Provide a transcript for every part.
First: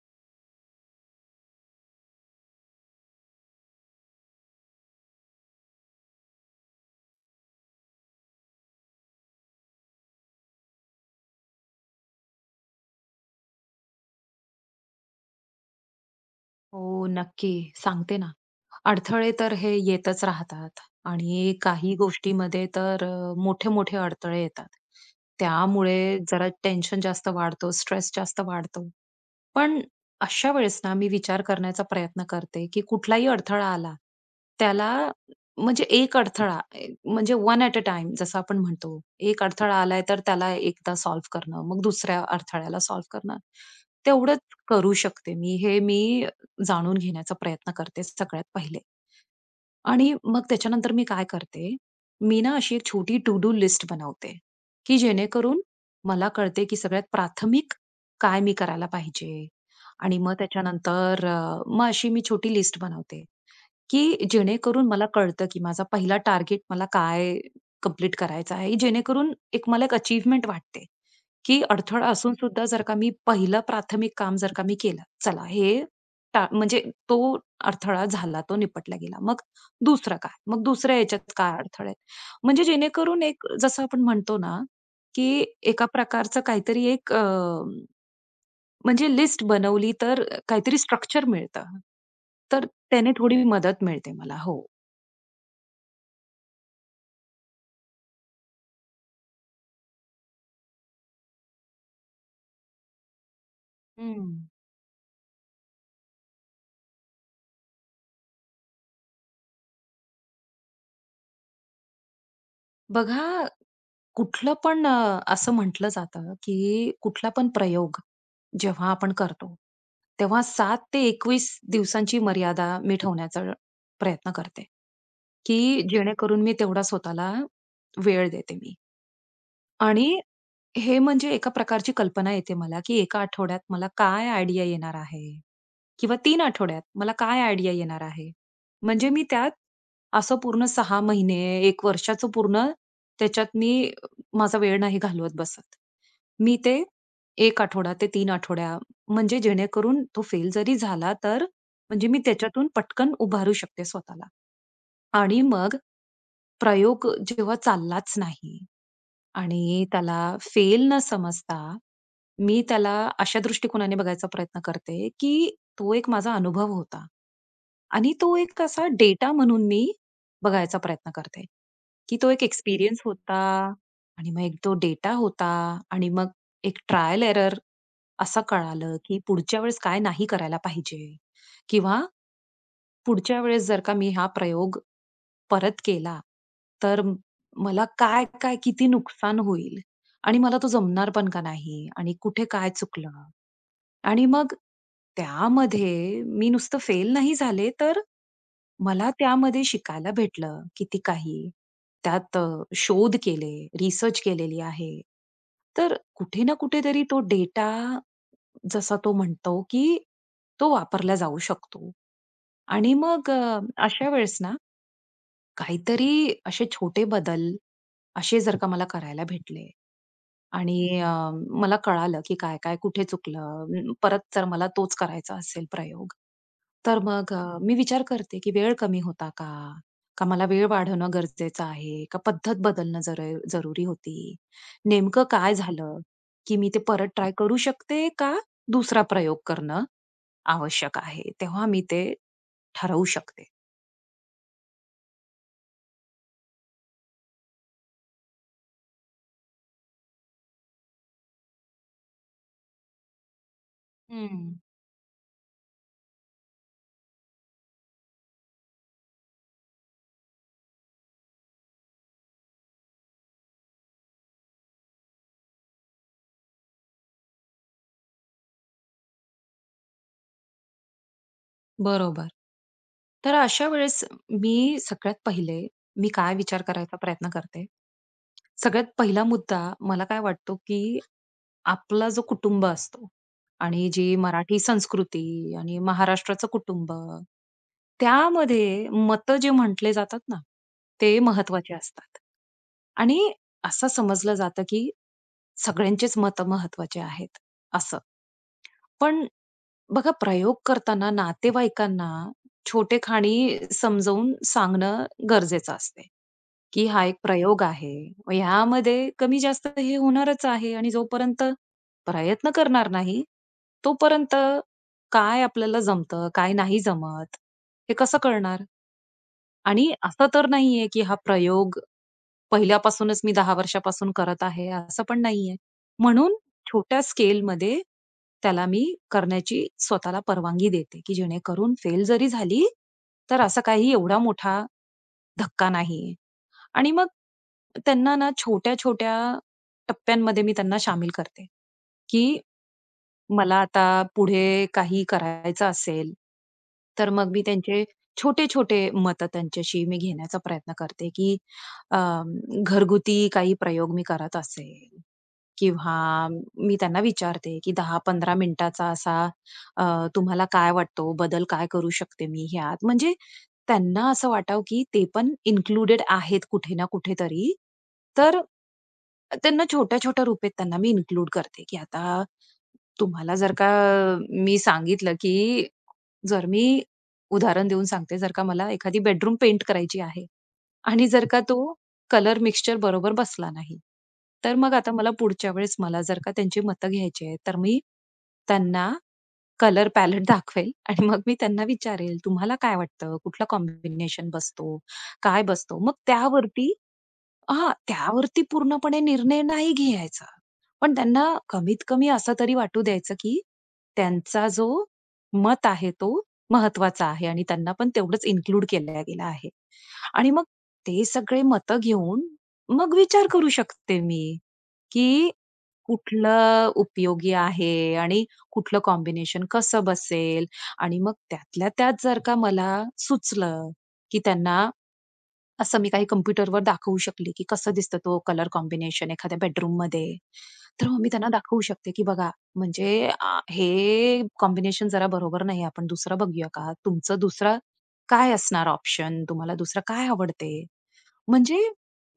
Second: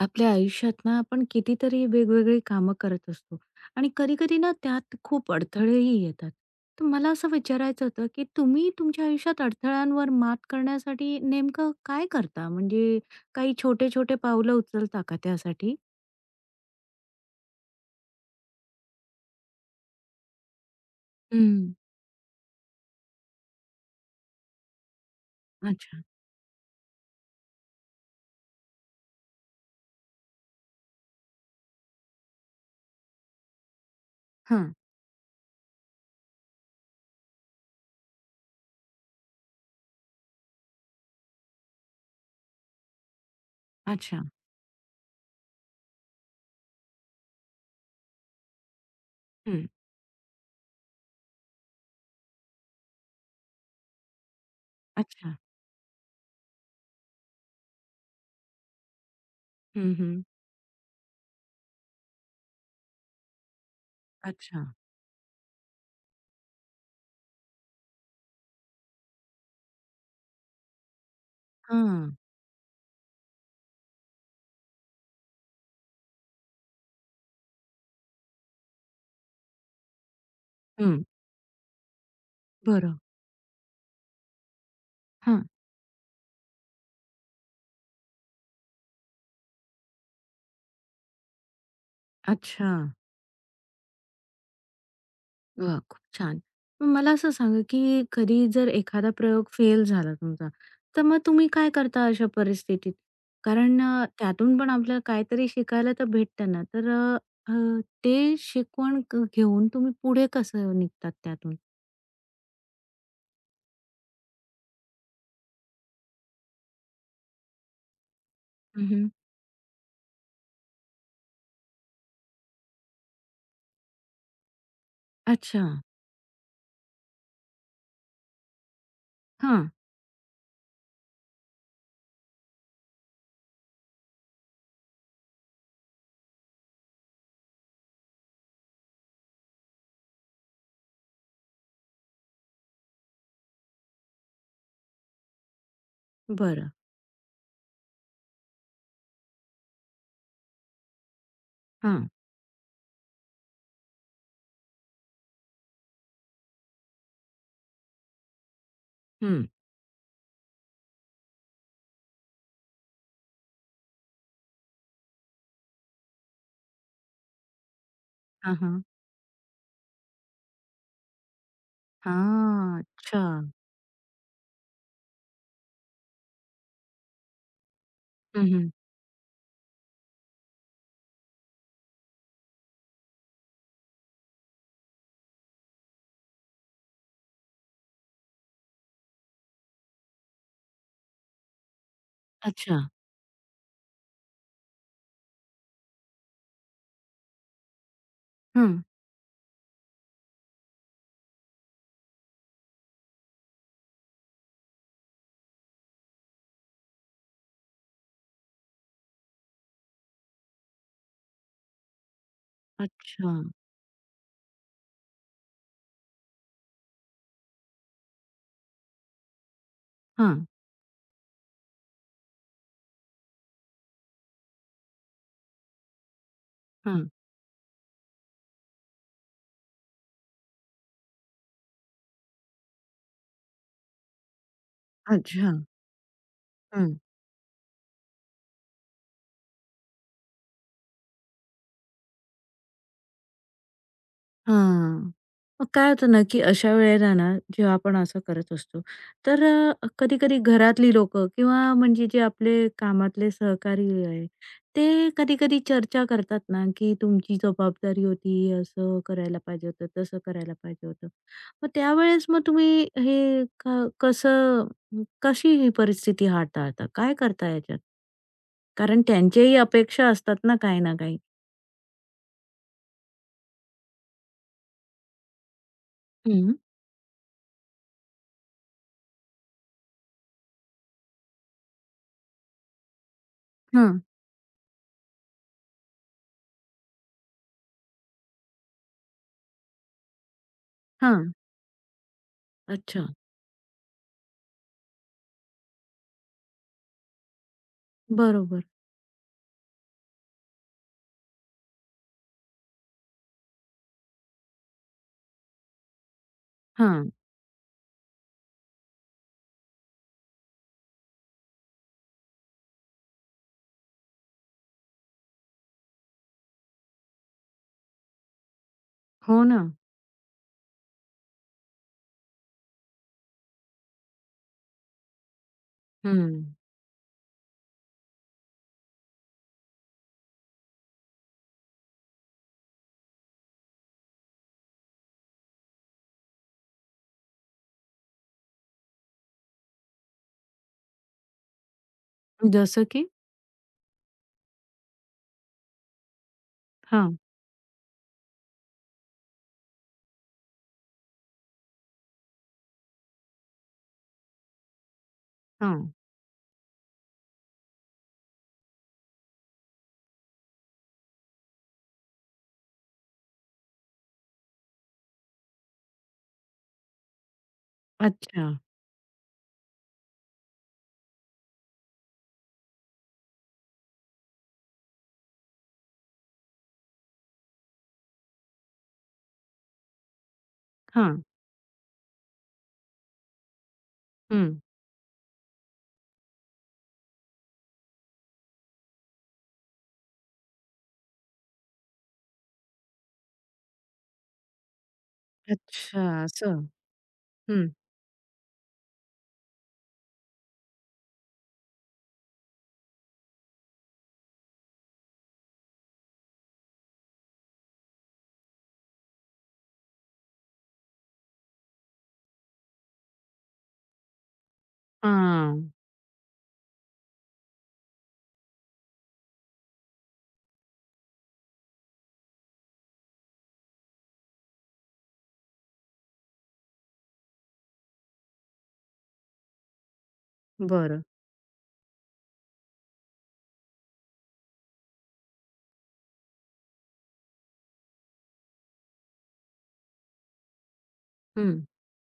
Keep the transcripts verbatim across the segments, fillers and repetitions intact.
आपल्या आयुष्यात ना आपण कितीतरी वेगवेगळी कामं करत असतो आणि कधी-कधी ना त्यात खूप अडथळेही येतात. तर मला असं विचारायचं होतं, की तुम्ही तुमच्या आयुष्यात अडथळ्यांवर मात करण्यासाठी नेमकं काय करता? म्हणजे काही छोटे-छोटे पावलं उचलता का त्यासाठी? हो, नक्की. सांगते ना. अडथळे तर हे येतच राहतात आणि हं. काही गोष्टीमध्ये तर मोठे-मोठे अडथळे येतात. अच्छा. त्यामुळे जरा टेन्शन जास्त वाढतो, स्ट्रेस जास्त वाढतो. पण अशा वेळेस ना मी विचार करण्याचा प्रयत्न करते, की कुठलाही अडथळा आला, हां. त्याला म्हणजे एक अडथळा ए म्हणजे वन ॲट अ टाईम जसं आपण म्हणतो. एक अडथळा आलाय तर त्याला एकदा सॉल्व्ह करणं, मग दुसऱ्या अडथळ्याला सॉल्व्ह करणं. अच्छा. तेवढंच करू शकते मी. हे मी जाणून घेण्याचा प्रयत्न करते सगळ्यात पहिले. हं. आणि मग त्याच्यानंतर मी काय करते, मी ना अशी एक छोटी टू डू लिस्ट बनवते, की अच्छा. जेणेकरून मला कळते, की सगळ्यात प्राथमिक काय मी करायला पाहिजे. हं, आणि हं. मग त्याच्यानंतर अ, मग अशी मी छोटी लिस्ट बनवते, की अच्छा. जेणेकरून मला कळतं, की माझा पहिला टार्गेट मला काय कंप्लीट करायचा आहे. जेणेकरून एक मला एक अचीव्हमेंट वाटते. की अडथळा हां. असून सुद्धा जर का मी पहिलं प्राथमिक काम जर का मी केलं, चला हे टा म्हणजे तो अडथळा झाला, तो निपटला गेला. मग दुसरं काय? मग दुसऱ्या हं. ह्याच्यात काय अडथळे आहेत? म्हणजे बरं. जेणेकरून एक जसं आपण म्हणतो ना, हां. की एका प्रकारचं काहीतरी एक अ, म्हणजे लिस्ट बनवली तर काहीतरी स्ट्रक्चर मिळतं. तर अच्छा. त्याने थोडी मदत मिळते मला. हो. वाह! खूप छान. मग मला असं सांगा, की कधी जर एखादा प्रयोग फेल झाला तुमचा, तर मग तुम्ही काय करता अशा परिस्थितीत? कारण अ, हं. त्यातून पण आपल्याला काहीतरी शिकायला तर भेटतं ना. तर अ, अ, ते शिकवण क घेऊन तुम्ही पुढे कसं निघतात त्यातून? बघा कुठलं पण अ, असं म्हटलं जातं, की कुठला पण प्रयोग जेव्हा हं, आपण करतो, तेव्हा सात ते एकवीस दिवसांची मर्यादा मी ठेवण्याचा प्रयत्न करते, अच्छा. की जेणेकरून मी तेवढा स्वतःला वेळ देते मी. हां. आणि हे म्हणजे एका प्रकारची कल्पना येते मला, की एका आठवड्यात मला काय आयडिया येणार आहे? किंवा तीन आठवड्यात मला काय आयडिया येणार आहे? म्हणजे मी त्यात असं पूर्ण सहा महिने, एक वर्षाचं पूर्ण त्याच्यात मी माझा वेळ नाही घालवत बसत. मी बरं. ते एक आठवडा ते तीन आठवड्या म्हणजे जेणेकरून तो फेल जरी झाला तर म्हणजे हां. मी त्याच्यातून पटकन उभारू शकते स्वतःला. आणि मग प्रयोग जेव्हा चाललाच नाही हं. आणि त्याला फेल न समजता मी त्याला अशा दृष्टिकोनाने बघायचा प्रयत्न करते, की तो एक माझा अनुभव होता. आणि तो हां, एक हां. असा डेटा म्हणून मी बघायचा प्रयत्न करते, की तो एक हां. एक्सपिरियन्स अच्छा. होता आणि मग एक तो डेटा होता आणि मग एक ट्रायल एरर असं हं, कळालं, की पुढच्या वेळेस काय नाही करायला पाहिजे किंवा पुढच्या वेळेस जर का मी हा प्रयोग परत केला, तर म- मला काय, काय किती नुकसान होईल आणि मला तो जमणार पण का नाही आणि कुठे काय अच्छा. चुकलं? आणि मग त्यामध्ये मी नुसतं फेल नाही झाले, तर हं. मला त्यामध्ये शिकायला भेटलं किती काही. त्यात अ, शोध केले, रिसर्च केलेली आहे. तर कुठे ना कुठेतरी तो डेटा जसा तो म्हणतो, की तो वापरला जाऊ शकतो. आणि मग अच्छा. अ, अशा वेळेस ना काहीतरी असे छोटे बदल, असे जर का मला करायला भेटले हां. आणि अ, मला कळालं, की काय-काय कुठे चुकलं. अं, परत जर मला तोच करायचा असेल प्रयोग, तर हां. मग अ, मी विचार करते, की वेळ कमी होता का? का मला वेळ वाढवणं गरजेचं आहे? का पद्धत बदलणं जर जरुरी होती? नेमकं अच्छा. काय झालं, की मी ते हं. परत ट्राय करू शकते का दुसरा प्रयोग करणं आवश्यक आहे? तेव्हा मी ते ठरवू शकते. हां. मग काय होतं ना, की अशा वेळेला ना, जेव्हा आपण असं करत असतो, तर अ, कधी-कधी घरातली लोकं किंवा म्हणजे जे आपले कामातले सहकारी आहे, हं. ते कधी-कधी चर्चा करतात ना, की तुमची जबाबदारी होती, असं करायला पाहिजे होतं, तसं करायला पाहिजे होतं. मग त्यावेळेस मग तुम्ही हे क कसं कशी ही परिस्थिती हाताळता? काय करता याच्यात? कारण त्यांच्याही अपेक्षा असतात ना, काही ना काही. बरोबर. तर अशा वेळेस मी सगळ्यात पहिले मी काय हं. विचार करायचा प्रयत्न करते. सगळ्यात पहिला मुद्दा मला काय वाटतो, की आपला जो कुटुंब असतो आणि हां, जी मराठी संस्कृती आणि महाराष्ट्राचं कुटुंब, त्यामध्ये मतं जे म्हटले जातात ना, ते हां. महत्त्वाचे असतात. अच्छा, आणि असं समजलं जातं, की सगळ्यांचेच मतं महत्त्वाचे आहेत, असं. बरोबर. पण बघा प्रयोग करताना नातेवाईकांना छोटे खाणी समजावून सांगणं गरजेचं असते, की हा हां. एक प्रयोग आहे. मग ह्यामध्ये कमी जास्त हे होणारच आहे आणि जोपर्यंत प्रयत्न करणार नाही, तोपर्यंत काय आपल्याला जमतं, काय नाही जमत, हे कसं कळणार? हो ना. आणि असं तर नाहीये, की हा प्रयोग पहिल्यापासूनच मी दहा वर्षापासून करत आहे, असं पण नाहीये. म्हणून हं. छोट्या स्केलमध्ये त्याला मी करण्याची स्वतःला परवानगी देते, की जेणेकरून फेल जरी झाली, तर असा काही एवढा मोठा धक्का नाहीये. आणि मग त्यांना ना छोट्या-छोट्या टप्प्यांमध्ये मी त्यांना शामिल करते, की जसं की? मला आता पुढे काही करायचं असेल, तर हां, मग मी त्यांचे छोटे-छोटे मतं त्यांच्याशी मी घेण्याचा प्रयत्न करते, की अ, घरगुती काही प्रयोग मी करत असेल हां. किंवा मी त्यांना विचारते, की दहा ते पंधरा मिनिटाचा असा अ, तुम्हाला काय वाटतो बदल काय करू शकते मी ह्यात? म्हणजे त्यांना असं वाटावं, की ते पण इन्क्लुडेड आहेत कुठे ना कुठेतरी. तर अच्छा. त्यांना छोट्या-छोट्या रूपेत त्यांना मी इन्क्लूड करते, की आता तुम्हाला जर का मी सांगितलं, की जर मी उदाहरण देऊन सांगते, जर का मला एखादी बेडरूम पेंट करायची आहे आणि हां. जर का तो कलर मिक्सचर बरोबर बसला नाही. हं. तर मग आता मला पुढच्या वेळेस मला जर का त्यांची मतं घ्यायची आहेत, तर मी त्यांना कलर पॅलेट दाखवेल आणि मग मी त्यांना विचारेल, "तुम्हाला काय वाटतं? कुठला कॉम्बिनेशन बसतो? काय बसतो?" मग अच्छा असं. त्यावरती हं. हां, त्यावरती पूर्णपणे निर्णय नाही घ्यायचा. पण त्यांना कमीत कमी असं तरी वाटू द्यायचं, की त्यांचा जो मत आहे तो महत्वाचा आहे आणि त्यांना पण तेवढंच इन्क्लूड केला गेला आहे. आणि मग ते सगळे मतं घेऊन मग विचार करू शकते मी, की हां. कुठलं उपयोगी आहे आणि कुठलं कॉम्बिनेशन कसं बसेल आणि मग त्यातल्या त्यात जर का मला सुचलं, की त्यांना असं मी काही कॉम्प्युटरवर दाखवू शकले, की कसं दिसतं तो कलर कॉम्बिनेशन एखाद्या बेडरूममध्ये. तर मग बरं. मी त्यांना दाखवू शकते, की बघा म्हणजे आ, हे कॉम्बिनेशन जरा बरोबर नाही आहे. आपण दुसरं बघूया का? तुमचं दुसरा काय असणार ऑप्शन? तुम्हाला दुसरं काय आवडते? म्हणजे हं.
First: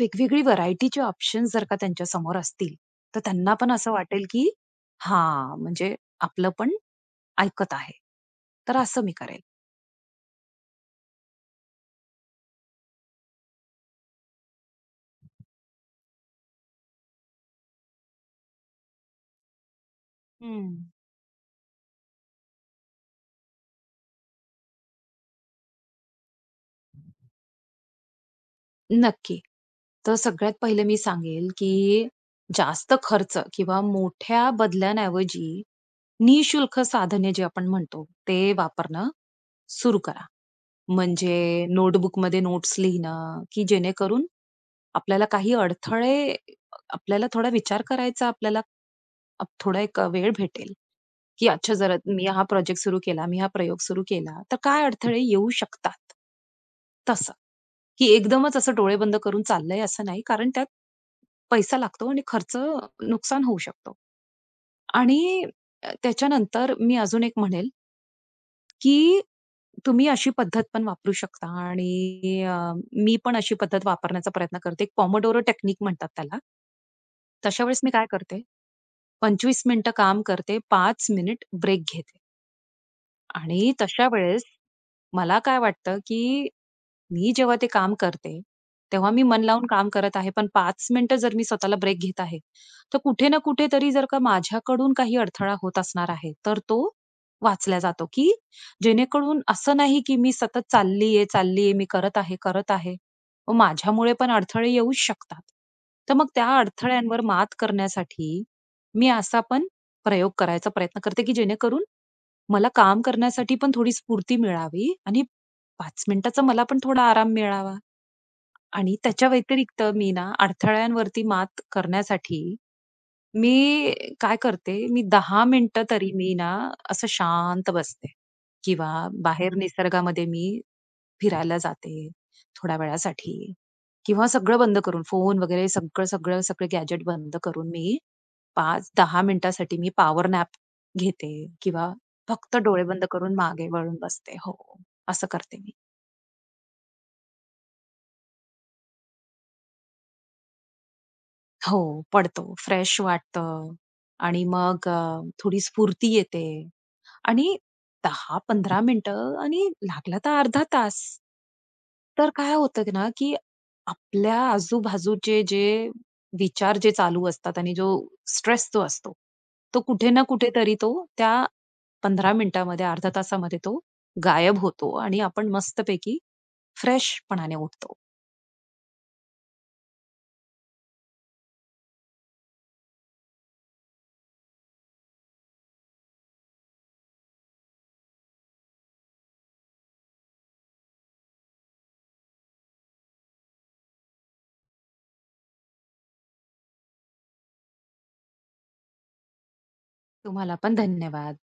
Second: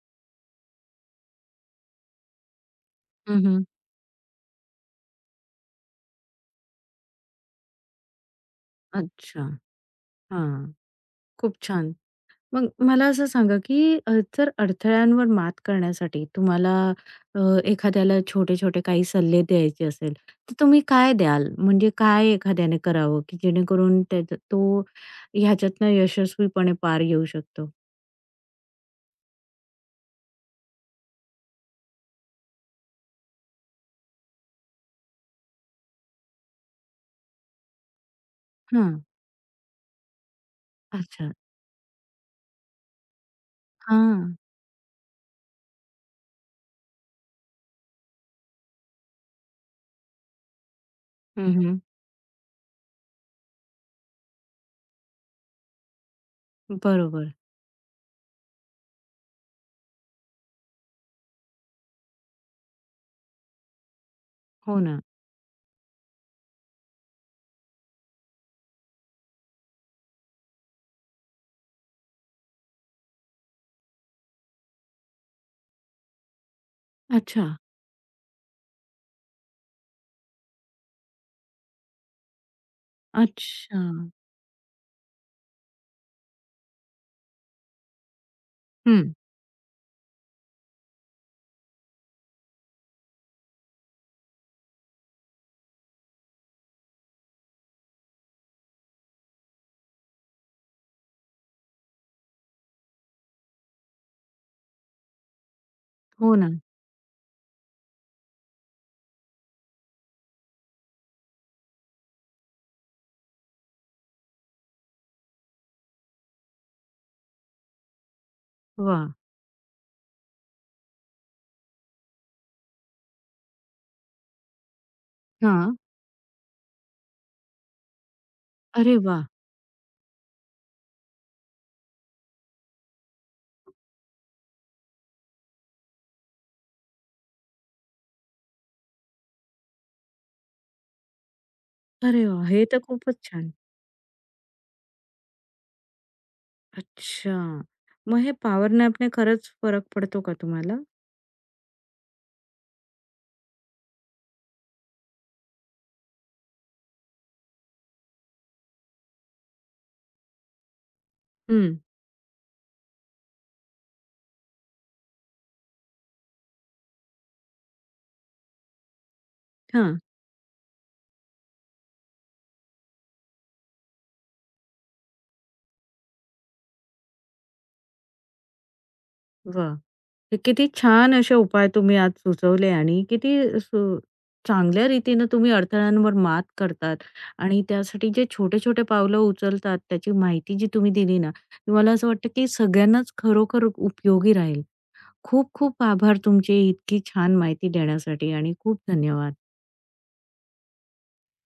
वेगवेगळी व्हरायटीचे ऑप्शन्स जर का त्यांच्या समोर असतील, तर त्यांना हं, पण असं वाटेल, की हां, म्हणजे आपलं पण ऐकत आहे. तर असं मी करेल. अच्छा. हां. खूप छान. मग मला असं सांगा, की अ, जर अडथळ्यांवर मात करण्यासाठी तुम्हाला अ, एखाद्याला छोटे-छोटे काही सल्ले द्यायचे असेल, तर हं. तुम्ही काय द्याल? म्हणजे काय एखाद्याने करावं, की जेणेकरून त्याचा तो ह्याच्यातनं यशस्वीपणे पार येऊ शकतो? नक्की. तर सगळ्यात पहिले मी सांगेल, की जास्त खर्च किंवा मोठ्या बदल्यांऐवजी निःशुल्क साधने जे आपण म्हणतो, ते हां. वापरणं सुरू करा. अच्छा. म्हणजे नोटबुकमध्ये नोट्स लिहिणं, की जेणेकरून हां. आपल्याला काही अडथळे आपल्याला थोडा विचार करायचा आपल्याला अप थोडा एक वेळ भेटेल, की हं, अच्छा हं. जरा मी हा प्रोजेक्ट सुरू केला, मी हा प्रयोग सुरू केला, तर काय अडथळे येऊ शकतात? तसं. बरोबर. की एकदमच असं डोळे बंद करून चाललंय असं नाही. कारण त्यात पैसा लागतो आणि खर्च नुकसान होऊ शकतो. हो ना. आणि अ, त्याच्यानंतर मी अजून एक म्हणेल, की तुम्ही अशी पद्धत पण वापरू शकता आणि अ, मी पण अशी पद्धत वापरण्याचा प्रयत्न करते. पोमोडोरो टेक्निक म्हणतात त्याला. अच्छा. तशा वेळेस मी काय करते, पंचवीस मिनिटं काम करते, पाच मिनिट ब्रेक घेते आणि अच्छा. तशा वेळेस मला काय वाटतं, की मी जेव्हा ते काम करते, तेव्हा हं. मी मन लावून काम करत आहे. पण पाच मिनिटं जर मी स्वतःला ब्रेक घेत आहे, तर कुठे ना कुठेतरी जर का माझ्याकडून काही अडथळा होत असणार आहे, तर तो वाचला जातो, की जेणेकरून असं नाही, की मी सतत चाललीये, चाललीये, मी करत आहे, करत आहे. मग माझ्यामुळे पण अडथळे येऊच शकतात. तर मग हो ना. त्या अडथळ्यांवर मात करण्यासाठी मी असा पण प्रयोग करायचा प्रयत्न करते, की जेणेकरून मला काम करण्यासाठी पण थोडी स्फूर्ती मिळावी आणि पाच मिनिटाचा मला पण थोडा आराम मिळावा आणि वा, त्याच्या व्यतिरिक्त मी ना अडथळ्यांवरती मात करण्यासाठी मी काय करते, मी दहा हां. मिनिटं तरी मी ना असं शांत बसते किंवा अरे वा, बाहेर निसर्गामध्ये मी फिरायला जाते थोड्या वेळासाठी किंवा सगळं बंद करून फोन वगैरे सगळं, सगळं, सगळे गॅजेट बंद करून मी पाच ते दहा मिनिटासाठी मी पॉवर नॅप घेते किंवा अरे वा, फक्त हे तर डोळे बंद खूपच करून छान. मागे वळून बसते. हो, असं करते मी. अच्छा. मग हे पॉवर नॅपने खरंच फरक पडतो का तुम्हाला? हो, पडतो. फ्रेश वाटतं आणि मग अ, थोडी स्फूर्ती येते आणि दहा ते पंधरा मिनिटं आणि लागला तर अर्धा तास. हं. तर काय होतं ना, की आपल्या आजूबाजूचे जे विचार जे चालू असतात आणि जो स्ट्रेस जो असतो, तो हां. कुठे ना कुठेतरी तो त्या पंधरा मिनिटामध्ये, अर्ध्या तासामध्ये तो गायब होतो आणि आपण मस्तपैकी फ्रेशपणाने उठतो. वा, हे किती छान असे उपाय तुम्ही आज सुचवले आणि किती सु चांगल्या रीतीनं तुम्ही अडथळ्यांवर मात करतात आणि त्यासाठी जे छोटे-छोटे पावलं उचलतात, त्याची माहिती जी तुम्ही दिली ना, ती मला असं वाटतं की सगळ्यांनाच खरोखर उपयोगी राहील. खूप खूप आभार तुमचे इतकी छान माहिती देण्यासाठी आणि खूप धन्यवाद. तुम्हाला पण धन्यवाद.